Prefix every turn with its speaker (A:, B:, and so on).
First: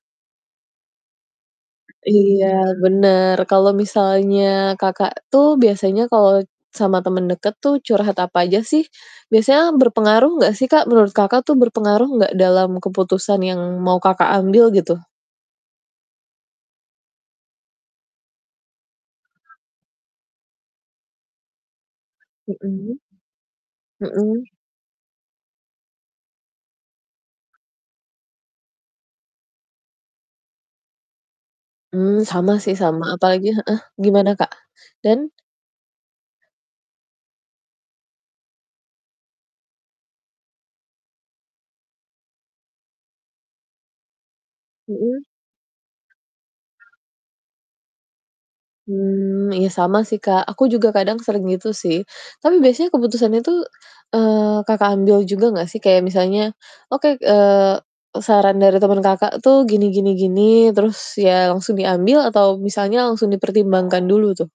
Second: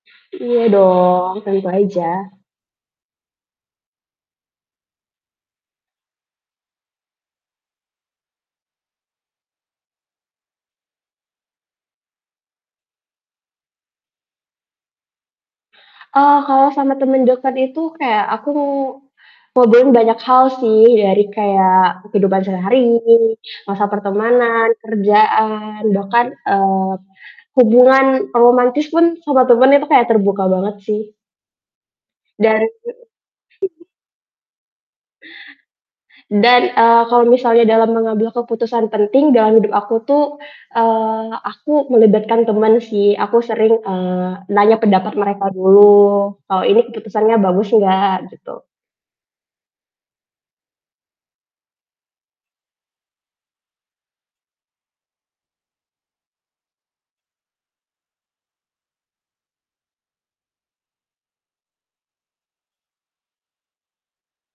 A: Iya dong, tentu aja.
B: Iya, bener, kalau misalnya Kakak tuh biasanya kalau sama temen deket tuh curhat apa aja sih? Biasanya berpengaruh enggak sih, Kak? Menurut Kakak tuh berpengaruh enggak dalam keputusan yang mau Kakak ambil gitu?
A: Eee, kalau sama temen deket itu kayak aku ngobrolin banyak hal sih, dari kayak kehidupan sehari,
B: Mhm.
A: masa
B: Mhm.
A: pertemanan, kerjaan, bahkan, eee, hubungan romantis pun sama temen itu kayak terbuka banget sih.
B: Mmm, sama
A: Dan mhm.
B: sih sama, apalagi heeh, gimana Kak? dan
A: Dan, eee, kalau misalnya dalam mengambil keputusan penting dalam hidup aku tuh, eee, aku melibatkan teman sih. Aku sering, eee, nanya pendapat
B: Mhm.
A: mereka dulu, "Kalau ini keputusannya bagus enggak?" Gitu.
B: Mmm, iya, sama sih Kak, aku juga kadang sering gitu sih. Tapi biasanya keputusan itu, eee, Kakak ambil juga nggak sih kayak misalnya, oke, eee, saran dari temen Kakak tuh gini gini gini, terus ya langsung diambil atau misalnya langsung dipertimbangkan dulu tuh?